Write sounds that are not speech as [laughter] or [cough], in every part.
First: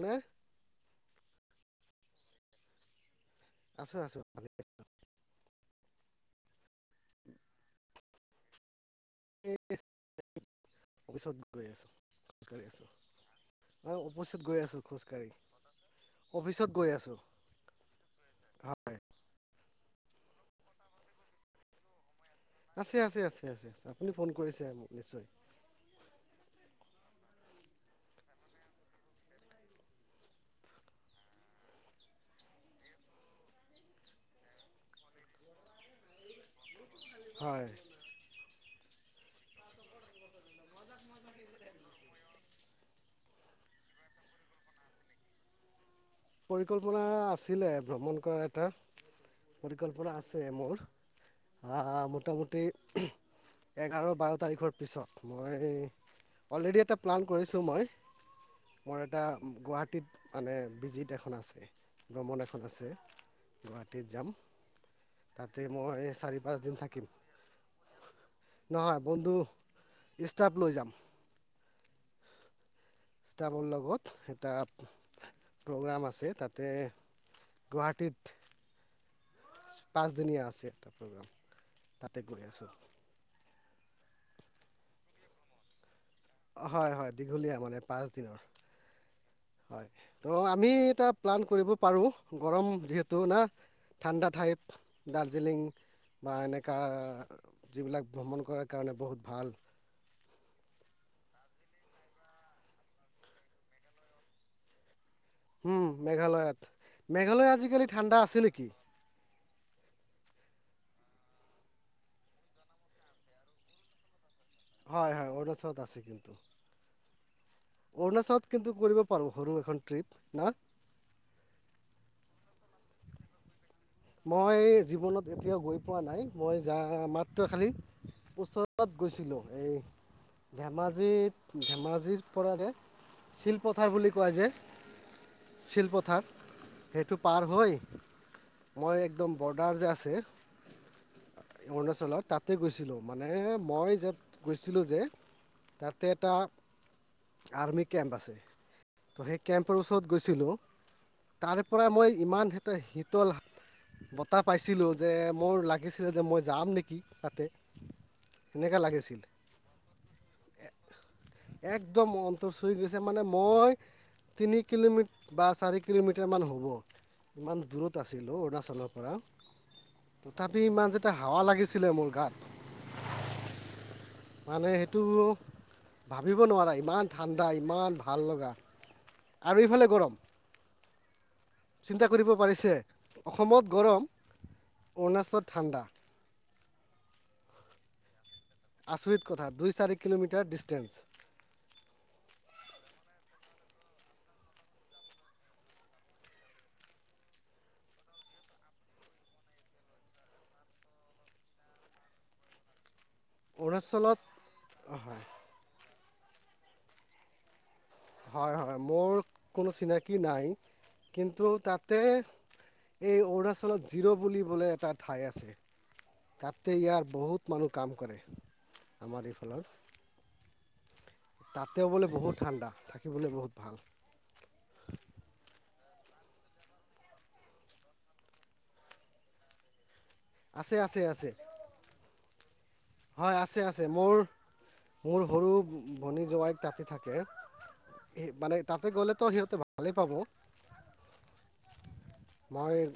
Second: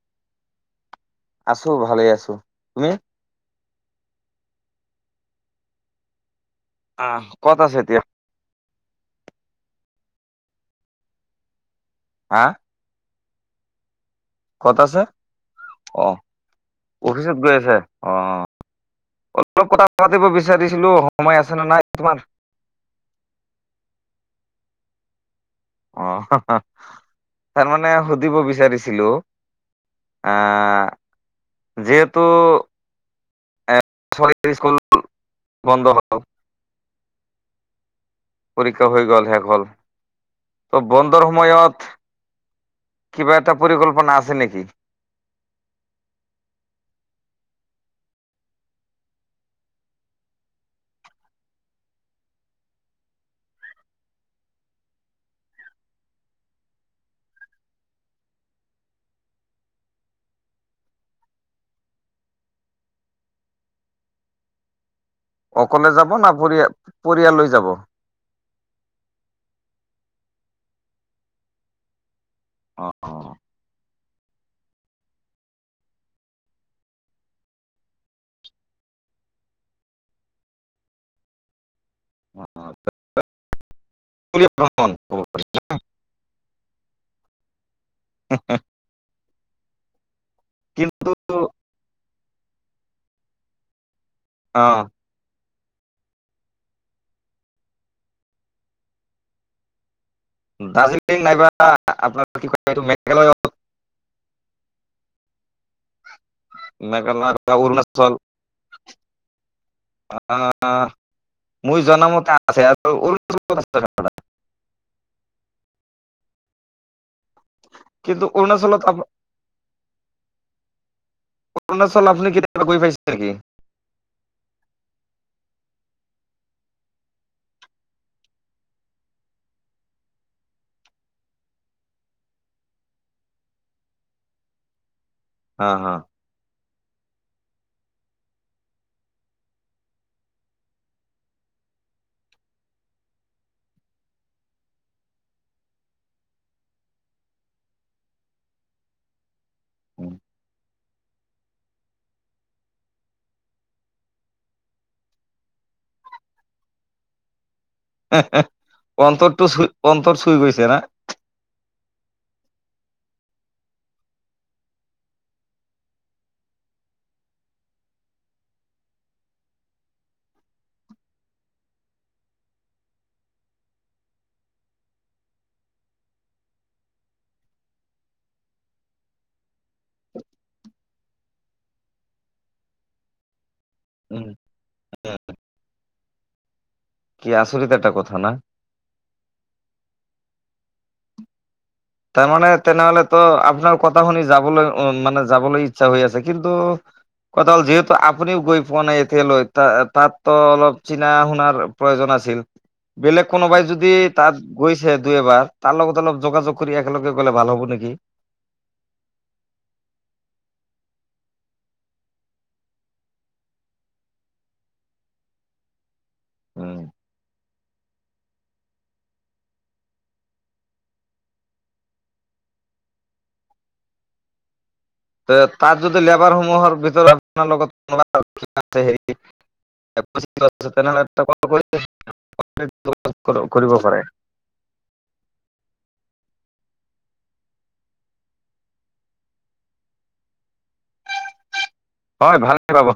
ন' আছো ভালে আছো তুমি? আছো আছো ভাল। আহ ক'ত আছে এতিয়া? অফিচত গৈ আছো় হা আছো। অফিচত গৈ আছো ক'ত আছে খোজকাঢ়ি। অ অফিচত গৈ আছো অফিচত গৈ আছে অ হয় অ অলপ কথা পাতিব বিচ। বিচাৰিছিলো সময় আছে নে নাই তোমাৰ? আছে, আছে, আছে, আছে আ আপুনি ফোন কৰিছে মোক নিশ্চয় অ তাৰ মানে সুধিব বিচাৰিছিলোঁ, আ যিহেতু চৰকাৰী স্কুল বন্ধ হব। হয় পৰীক্ষা হৈ গল। হ ত' বন্ধৰ সময়ত কিবা এটা পৰিকল্পনা আছে নেকি? পৰিকল্পনা আছিলে ভ্ৰমণ কৰাৰ এটা। পৰিকল্পনা আছে মোৰ মোটামুটি, এ আৰু বাৰ তাৰিখৰ পিছত মই অলৰেডি এটা প্লান কৰিছোঁ মই' মৰেটা গুৱাহাটীত মানে ভজিট খন আছে ভ্ৰমণ এখন আছে গুৱাহাটীত যাম তাতে অকলে মই যাব না চাৰি পৰি পাঁচদিন থাকিম পৰিয়াললৈ যাব নহয় বন্ধু ষ্টাফ লৈ যাম অ ষ্টাফৰ লগত এটা প্ৰগ্ৰাম আছে তাতে গুৱাহাটীত পাঁচদিনীয়া আছে এটা প্ৰগ্ৰাম তাতে গৈ আছোঁ ভ্ৰমণ হয় হয় দীঘলীয়া মানে পাঁচদিনৰ হয় তো আমি কিন্তু এটা প্লান কৰিব পাৰোঁ গৰম যিহেতু না ঠাণ্ডা অ ঠাইত দাৰ্জিলিং বা এনেকুৱা যিবিলাক ভ্ৰমণ কৰাৰ কাৰণে বহুত ভাল দাৰ্জিলিং নাইবা আপোনাৰ কি কয় এইটো মেঘালয় উম মেঘালয়ত মেঘালয় আজিকালি ঠাণ্ডা আছিল নেকি আ মোৰ জনা মতে আছে আৰু কত হয় হয় অৰুণাচলত আছে কিন্তু অৰুণাচলত কিন্তু কৰিব পাৰোঁ সৰু এখন ট্ৰিপ না অৰুণাচল আপুনি কেতিয়াবা গৈ পাইছে নেকি মই জীৱনত এতিয়াও গৈ পোৱা নাই মই যা মাত্ৰ খালী ওচৰত গৈছিলোঁ এই ধেমাজিত ধেমাজিৰ পৰা যে শিলপথাৰ বুলি কয় যে হা হা শিলপথাৰ সেইটো পাৰ হৈ মই একদম বৰ্ডাৰ যে আছে অৰুণাচলত তাতে গৈছিলোঁ মানে মই যত গৈছিলোঁ যে তাতে এটা আৰ্মি কেম্প আছে ত সেই কেম্পাৰ ওচৰত গৈছিলোঁ তাৰ পৰা মই ইমান এটা শীতল বঁটা পাইছিলোঁ যে মোৰ লাগিছিলে যে মই যাম নেকি তাতে সেনেকুৱা লাগিছিল অন্তৰটো অন্তৰ চুই গৈছে না একদম অন্তৰ চুই গৈছে মানে মই তিনি কিলোমিটাৰ বা চাৰি কিলোমিটাৰ মান হ'ব ইমান দূৰত আছিল অৰুণাচলৰ পৰা তথাপি ইমান যেতিয়া হাৱা লাগিছিলে মোৰ গাত মানে সেইটো ভাবিব নোৱাৰা ইমান ঠাণ্ডা ইমান ভাল লগা আৰু এইফালে গৰম চিন্তা কৰিব পাৰিছে অসমত গৰম অৰুণাচলত ঠাণ্ডা কি আচৰিত এটা কথা না? আচৰিত কথা দুই, চাৰি কিলোমিটাৰ ডিচটেন্স। তাৰমানে তেনেহলেতো আপোনাৰ কথা শুনি যাবলৈ উম মানে যাবলৈ ইচ্ছা হৈ আছে কিন্তু কথা হ'ল যিহেতু আপুনিও গৈ পোৱা নাই এতিয়ালৈ তাত ত'অলপ চিনা শুনাৰ প্ৰয়োজন আছিল বেলেগ কোনোবাই যদি অৰুণাচলত তাত গৈছে দুই, হয় এবাৰ তাৰ লগত অলপ যোগাযোগ কৰি একেলগে গলে ভাল হ'ব নেকি হয়', হয়', মোৰ কোনো চিনাকী নাই কিন্তু তাতে এই অৰুণাচলত জিৰ বুলিবলে এটা ঠাই আছে তাতে উম ইয়াৰ বহুত মানুহ কাম কৰে আমাৰ এইফালৰ। তাতেও বোলে বহুত ঠাণ্ডা থাকিবলৈ বহুত ভাল। তে তাত যদি লেবাৰ সমূহৰ ভিতৰত আপোনাৰ লগত কোনোবা আছে হেৰি আছে [unintelligible] আছে তেনেহলেটো আছে কল কৰি হয়, যোগাযোগ আছে- কৰিব আছে পাৰে মোৰ মোৰ সৰু ভনী জোৱাই তাতে থাকে। মানে তাতে গ'লেতো সিহঁতে ভালেই পাব। হয়, ভালেই মই পাব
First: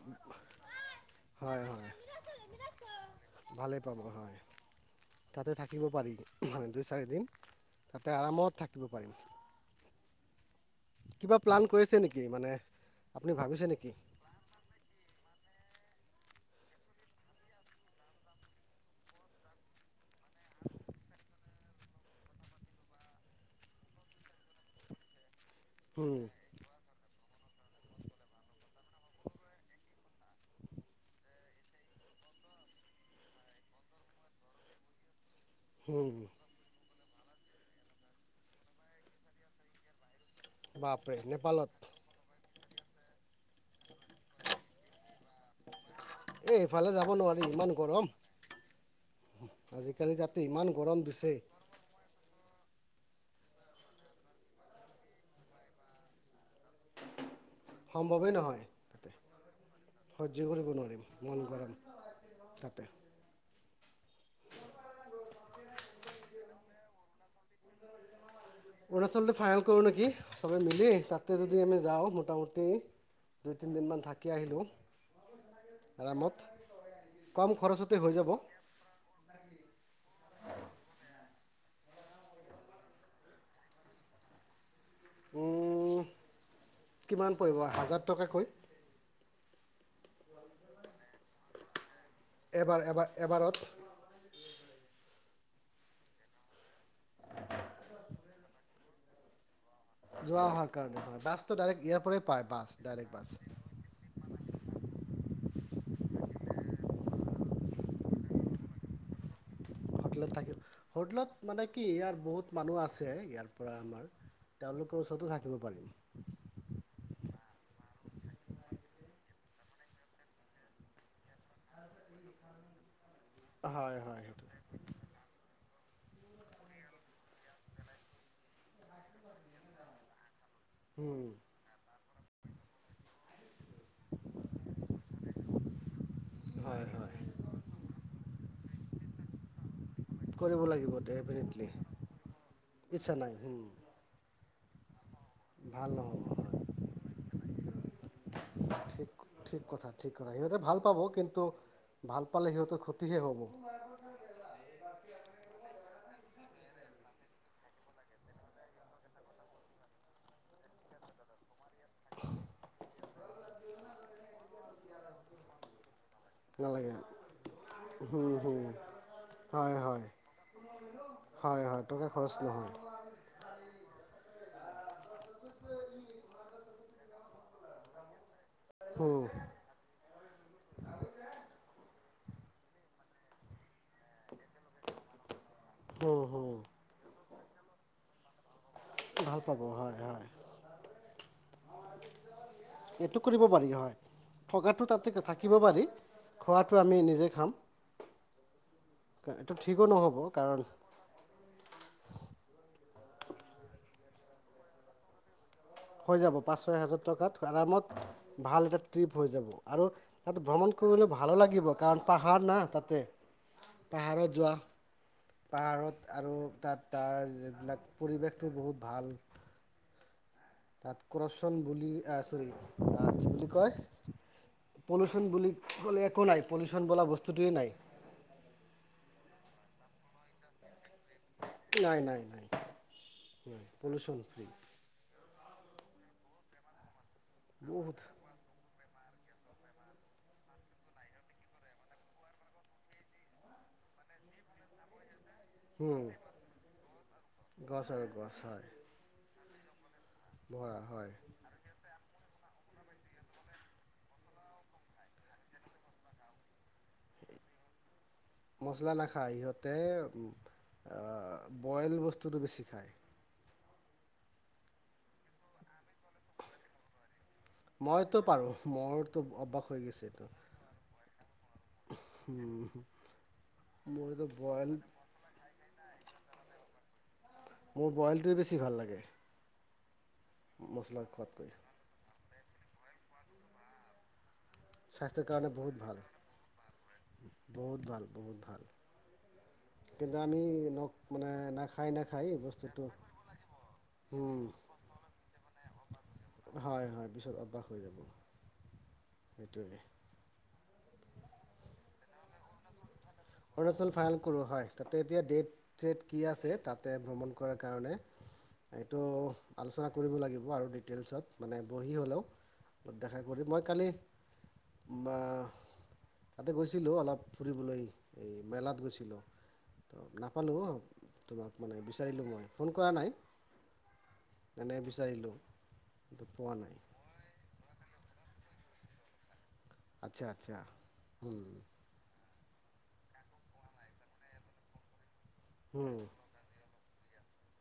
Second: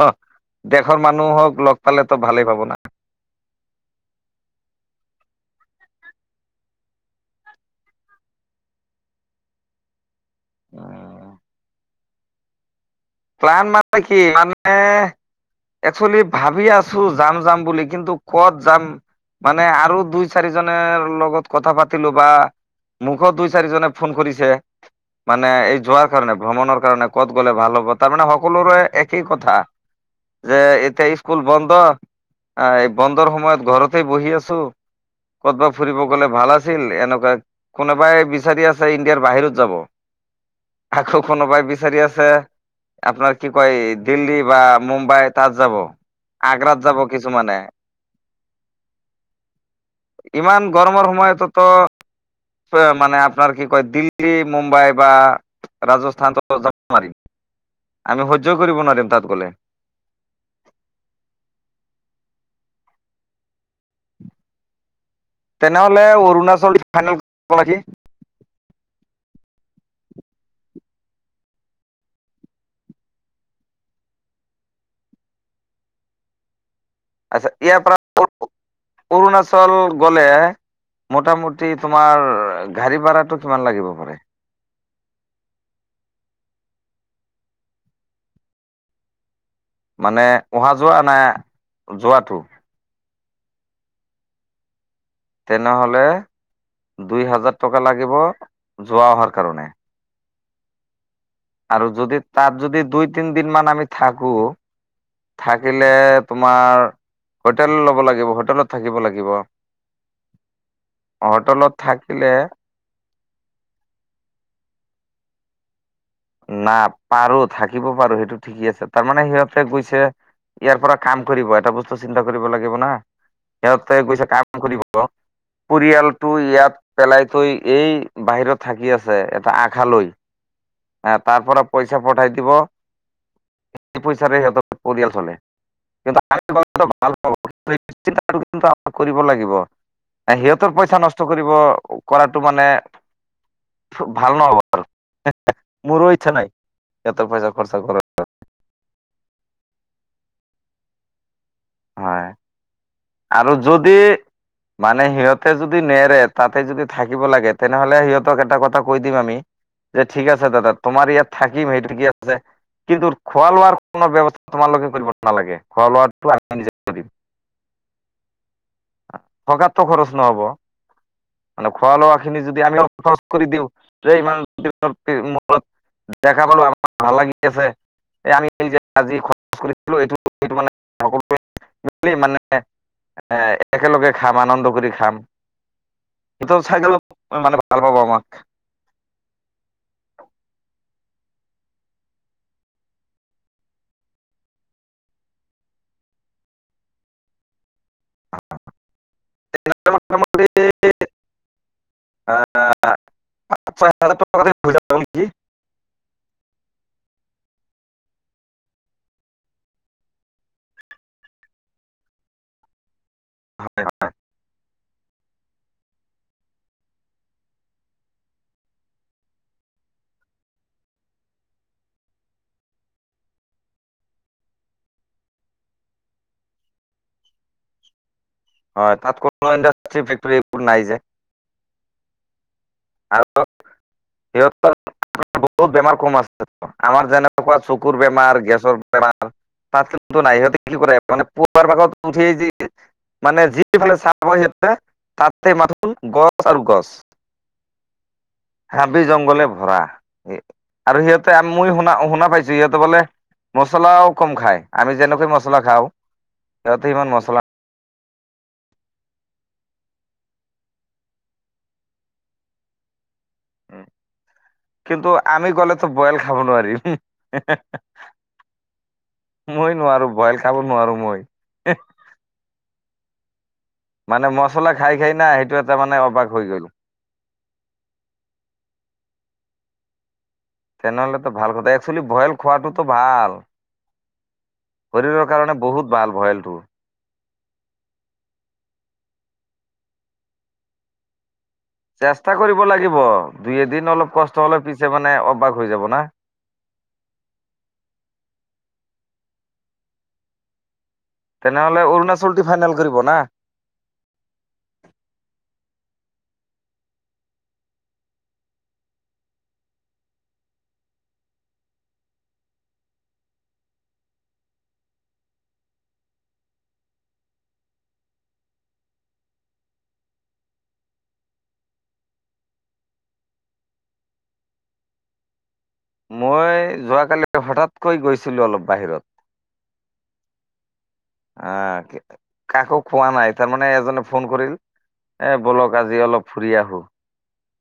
দেশৰ হয় মানুহক লগ হয় পালে তো ভালেই পাব না। ভালেই পাব [inaudible] তাতে থাকিব পাৰি আমি দুই, চাৰিদিন তাতে আৰামত থাকিব পাৰিম। [inaudible] কিবা প্লান কৰিছে নেকি মানে আপুনি প্লান ভাবিছে নেকি মানে কি মানে একচলি ভাবি আছো যাম- যাম বুলি কিন্তু কত যাম মানে আৰু দুই চাৰিজনেৰ লগত কথা পাতিলো বা মুখো দুই, চাৰিজনে ফোন কৰিছে মানে এই যোৱাৰ হুম কাৰণে ভ্ৰমণৰ কাৰণে ক'ত গ'লে ভাল হ'ব তাৰমানে সকলোৰে একেই কথা। যে এতিয়া স্কুল বন্ধ আহ, এই বন্ধৰ সময়ত ঘৰতে বহি আছো ক'তবা ফুৰিব হুম গলে ভাল আছিল এনেকুৱা কোনোবাই বিচাৰি আছে ইণ্ডিয়াৰ বাহিৰত যাব বাপৰে আকৌ কোনোবাই নেপালত বিচাৰি আছে আপোনাৰ কি কয় দিল্লী বা মুম্বাইত তাত যাব এ আগ্ৰাত এইফালে যাব নোৱাৰি কিছুমানে ইমান গৰম আজিকালি তাতে [inaudible] ইমান গৰম গৰমৰ দিছে সময়তো ত' মানে আপোনাৰ কি কয় দিল্লী, মুম্বাই বা ৰাজস্থানটো যাব পাৰি। সম্ভৱেই নহয় তাতে তাত গ'লে সহ্য কৰিব নোৱাৰিম ইমান গৰম। [unintelligible] তেনেহলে অৰুণাচল ফাইনেল [unintelligible] অৰুণাচলটো ফাইল কৰোঁ নেকি চবে মিলি তাতে যদি আমি যাওঁ মোটামুটি দুই তিনিদিনমান থাকি আহিলোঁ আৰামত। আচ্ছা কম ইয়াৰ খৰচতে পৰা হৈ অ যাব [unintelligible] অৰুণাচল গ'লে মতামতি তোমাৰ ঘাৰি ভাৰাটু কিমান লাগিব পাৰে? উম, কিমান পৰিব হাজাৰ টকাকৈ। মানে অহা যোৱা না যোৱাটো? এবাৰ এবাৰ এবাৰত। তেনেহলে দুই -হাজাৰ টকা লাগিব যোৱা অহাৰ কাৰণে। যোৱা অহাৰ কাৰণে। হয় বাছটো ডাইৰেক্ট আৰু ইয়াৰ যদি পৰাই পায় তাত বাছ যদি দুই, ডাইৰেক্ট বাছ তিনি দিন মান আমি থাকো থাকিলে তোমাৰ হোটেল ল'ব লাগিব হোটেলত থাকিব লাগিব। হোটেলত থাকিব হোটেলত মানে কি ইয়াৰ বহুত মানুহ আছে ইয়াৰ পৰা আমাৰ তেওঁলোকৰ ওচৰতো থাকিব পাৰিম। না পাৰো থাকিব পাৰো সেইটো ঠিকেই আছে তাৰমানে সিহঁতে গৈছে ইয়াৰ পৰা কাম কৰিব এটা বস্তু চিন্তা কৰিব লাগিব না। হয় সিহঁতে হয় গৈছে সেইটো। কাম কৰিব। পৰিয়ালটো ইয়াত পেলাই থৈ এই বাহিৰত থাকি আছে এটা আশালৈ। আহ উম, তাৰ পৰা পইচা পঠাই দিব। পইচাৰে সিহঁতৰ পৰিয়াল চলে হয় কিন্তু ভাল হয় পাব। চিন্তা কৰিব লাগিব। কৰিব সিহঁতৰ লাগিব পইচা নষ্ট কৰিব ডেফিনেটলি কৰাটো মানে ইচ্ছা নাই উম। ভাল নহ'ব। ভাল মোৰো নহ'ব ইচ্ছা নাই হয় সিহঁতৰ পইচা খৰচা কৰা। ঠিক ঠিক কথা ঠিক কথা সিহতে ভাল পাব কিন্তু। ভাল হয় পালে সিহঁতৰ ক্ষতিহে হ'ব আৰু যদি মানে সিহঁতে যদি নেৰে। তাতে যদি থাকিব লাগে তেনেহলে সিহঁতক এটা কথা কৈ দিম আমি। যে ঠিক আছে দাদা তোমাৰ ইয়াত থাকিম সেইটো কি আছে। কিন্তু খোৱা লোৱাৰ কোনো ব্যৱস্থা তোমালোকে কৰিব নালাগে খোৱা লোৱাটো। আমি নিজে নালাগে। হয় থকাটো হয়। খৰচ নহব। হয় মানে হয় খোৱা টকা লোৱা খৰচ খিনি যদি নহয় আমি অলপ খৰচ কৰি দিওঁ যে ইমান- মত দেখা পালো আমাৰ ভাল লাগি আছে। আমি- এইযে আজি আজি হুম খৰচ কৰিলোঁ এইটো মানে সকলোৱে- মানে এ একেলগে খাম আনন্দ কৰি খাম। হ'ম সেইটো হ'ম। চাই মানে ভাল পাব আমাক। ভাল পাব হয় হয়। এইটো কৰিব পাৰি হয়। থকাটো তাতে থাকিব পাৰি। খোৱাটো আমি নিজে খাম। এইটো ঠিকো নহ'ব মোটামুটি কাৰণ- ছয় হাজাৰ টকা [unintelligible] হৈ যাব পাঁচ ছয় হাজাৰ টকাত আৰামত ভাল এটা ট্ৰিপ হৈ যাব। আৰু এইয়াত ভ্ৰমণ খ- ভালো লাগিব কাৰণ পাহাৰ না তাতে, পাহাৰত যোৱা। পাহাৰত আৰু তাত তাৰ যবিলাক পৰিৱেশটো বহুত ভাল। তাত [unintelligible] কি বুলি কয় পলিউশ্যন বুলি ক'লে একো নাই পলিউশ্যন বোলা বস্তুটোৱেই নাই। হয় তাত কোনো ইণ্ডষ্ট্ৰি ফেক্টী এইবোৰ নাই যে। নাই নাই নাই আৰু পলিউশ্যন ফ্ৰী। সিহঁতৰ বহুত বেমাৰ কম আছে আমাৰ যেনেকুৱা চকুৰ বেমাৰ, গেছৰ- বেমাৰ তাত কিন্তু নাই সিহতে কি কৰে মানে পুৱাৰ ভাগত উঠি যি- মানে যিফালে [unintelligible] হয় সেইফালে তাতে মাথোঁ বহুত গছ আৰু গছ। গছ আৰু গছ। হয় হাবি জংঘলে ভৰা বৰা আৰু হয় সিহঁতে মই শুনা শুনা পাইছো সিহঁতে- বোলে মছলাও কম খায়। আমি যেনেকৈ মছলা খাওঁ। সিহঁতে ইমান মছলা মছলা নাখায় সিহঁতে উমঁ। আহ বয়েল বস্তুটো বেছি খায়। কিন্তু আমি গ'লেতো বয়েল খাব নোৱাৰিম। মইতো পাৰো মোৰতো অভ্যাস মই হৈ গৈছে নোৱাৰো এইটো। বইল খাব নোৱাৰো মই উমঁ। মানে মচলা খায় খায় না সেইটো এটা মানে অভ্যাস হৈ গ'ল। মোৰ বইলটোৱে বেছি ভাল লাগে। মছলা তেনেহ'লেতো খোৱাতকৈ ভাল কথা একচলি বয়েল খোৱাটোতো ভাল। শৰীৰৰ কাৰণে বহুত ভাল বয়েলটো। বহুত ভাল বহুত ভাল। কিন্তু আমি নখ মানে- নাখায় নাখায় চেষ্টা কৰিব বস্তুটো লাগিব দুই এদিন অলপ কষ্ট হ'লে পিছে মানে অভ্যাস হৈ যাব না। হয় হয় পিছত অভ্যাস হৈ যাব সেইটোৱে। তেনেহলে অৰুণাচলটো ফাইনেল কৰিব না। অৰুণাচল ফাইনল কৰোঁ হয়। তাতে এতিয়া ডেট ছেট কি আছে তাতে ভ্ৰমণ কৰাৰ কাৰণে- এইটো আলোচনা কৰিব লাগিব আৰু ডিটেইলছত মানে বহি হ'লেও। অলপ দেখা কৰি মই কালি- বা তাতে গৈছিলোঁ অলপ ফুৰিবলৈ। এই মেলাত গৈছিলোঁ। ত নাপালো তোমাক মানে বিচাৰিলোঁ মই ফোন কৰা নাই। যেনে বিচাৰিলোঁ। কিন্তু পোৱা মই নাই যোৱাকালি হঠাৎ কৈ গৈছিলোঁ অলপ বাহিৰত। আচ্ছা আচ্ছা। হুম আহঁ কাকো কোৱা নাই তাৰমানে এজনে ফোন কৰিল- এ বলক হুম আজি অলপ ফুৰি আহোঁ।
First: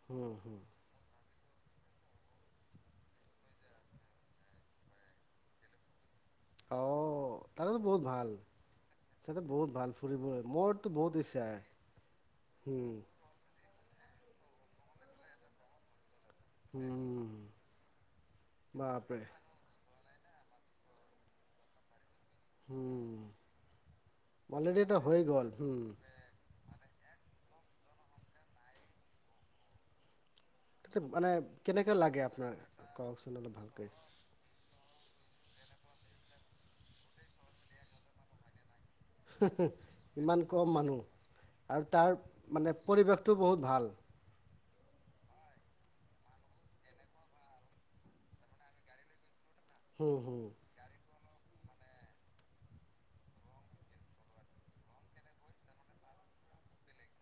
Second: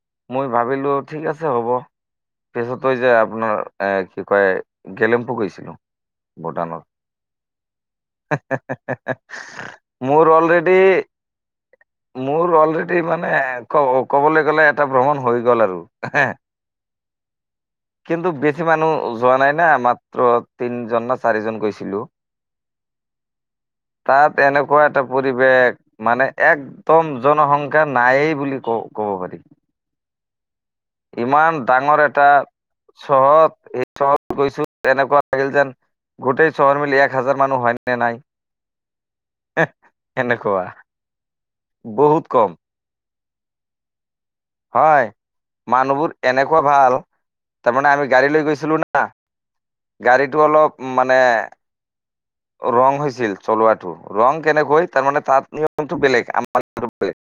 হুম মই হুম ভাবিলো ঠিক আছে। চব হ'ব পিছত যে আপোনাৰ এ কি কয় গেলেম্পু গৈছিলোঁ অ তাতো বহুত ভাল তাতো বহুত ভাল মোৰ ফুৰিব অলৰেডি মোৰতো বহুত ইচ্ছা। মোৰ হুম অলৰেডি মানে ক ক'বলৈ গ'লে এটা ভ্ৰমণ হৈ গ'ল আৰু হ হুম কিন্তু বেছি মানুহ বাপৰে যোৱা নাই ন আমাৰ। মাত্ৰ তিনজন না চাৰিজন গৈছিলোঁ। হুম তাত অলৰেডি এনেকুৱা এটা হৈ গ'ল পৰিৱেশ হুম মানে এক উত্তম জনসংখ্যা নায়েই বুলি ক ক'ব পাৰি। তাতে মানে ইমান কেনেকৈ ডাঙৰ লাগে এটা আপোনাৰ কওকচোন অলপ চহৰত এই ভালকৈ চহৰত গৈছোঁ। তেনেকুৱা লাগিল যেন গোটেই চহৰ মিলি এক হাজাৰ মানুহ হয়নে নাই। ইমান এনেকুৱা কম মানুহ আৰু তাৰ বহুত কম মানে পৰিবেশ টো বহুত ভাল। হয় মানুহবোৰ এনেকুৱা ভাল তাৰমানে আমি গাড়ী লৈ গৈছিলোঁ না। হুম হুম গাড়ীটো অলপ মানে। ৰং হৈছিল চলোৱাটো ৰং কেনেকৈ তাৰমানে তাত নিয়মটো বেলেগ আ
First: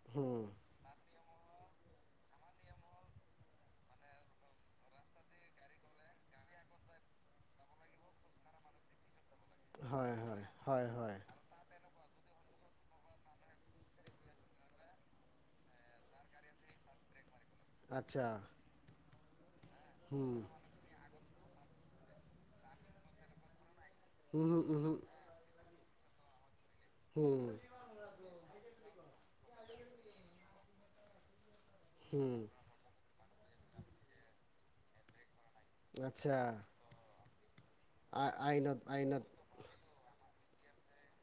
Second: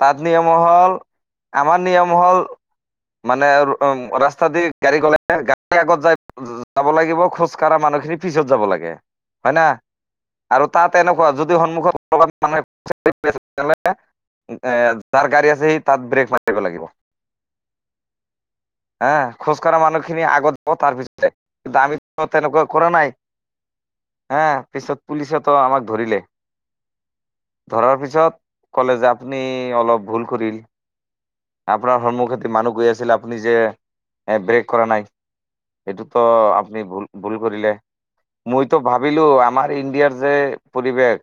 তাত হুম নিয়ম হ'ল আমাৰ নিয়ম হ'ল মানে উম ৰাস্তা দি গাড়ী গ'লে গাড়ীৰ আগত য যাব লাগিব খোজ কঢ়া মানে সিমান খিনি পিছত যাব লাগে হয়না হয় হয় আৰু হয় তাত হয় এনেকুৱা যদি সন্মুখত - [unintelligible] এ যাৰ গাড়ী আছে সি তাত ব্ৰেক মাৰিব লাগিব। আচ্ছা। হে খোজ কাঢ়া মানুহখিনি হুম আগত যাব তাৰ পিছতে কিন্তু আ তেনেকুৱা কৰা নাই হা? হুম হুম হুম পিছত পুলিচে তো আমাক ধৰিলে। হুম ধৰাৰ পিছত ক'লে যে আপুনি অলপ ভুল কৰিল। আপোনাৰ হুম সন্মুখেদি মানুহ গৈ আছিল, আপুনি যে এ ব্ৰেক কৰা নাই। ত আচ্ছা আপুনি ভুল-ভুল কৰিলে, আ- আইনত মইতো আইনত ভাবিলোঁ আমাৰ ইণ্ডিয়াৰ যে পৰিৱেশ,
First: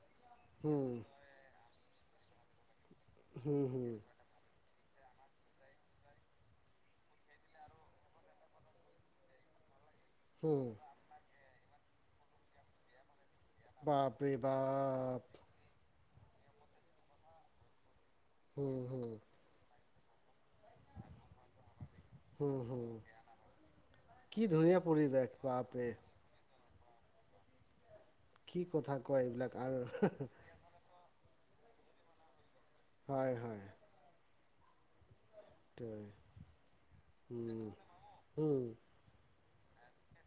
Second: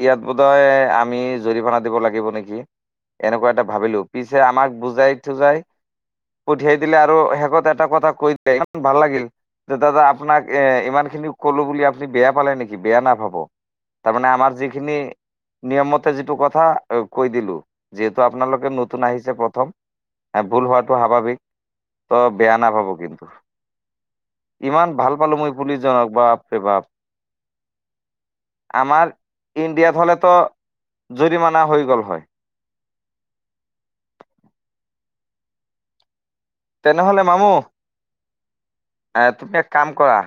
ইয়াত বোধয় হুম আমি জৰিমনা দিব লাগিব নেকি? এনেকুৱা হুম এটা হুম হুম ভাবিলোঁ পিছে আমাক বুজাই-থুজাই পঠিয়াই দিলে আৰু শেষত এটা কথা কৈ দিলে ইমান ভাল লাগিল যে দাদা আপোনাক এ ইমান খিনি কলোঁ বুলি আপুনি বেয়া পালে নেকি? বেয়া নাাপাব তাৰমানে বাপৰে আমাৰ যিখিনি বাপ নিয়মত যিটো কথা কৈ দিলোঁ যিহেতু আপোনালোকে হুম নতুন হুম আহিছে প্ৰথম। ইয়াত ভুল হোৱাটো স্বাভাৱিক ত হুম বেয়া হুম নাাপাব কিন্তু। কি ধুনীয়া ইমান ভাল পৰিৱেশ পালোঁ মই বাপৰে পুলিজনক বাপ ৰেবাপ। কি কথা কোৱা এইবিলাক ইণ্ডিয়াত আৰু হলেতো জৰিমনা হৈ গ'ল হয়। হয়-হয়। ত তেনেহলে মামু, এ তুমি এক কাম কৰা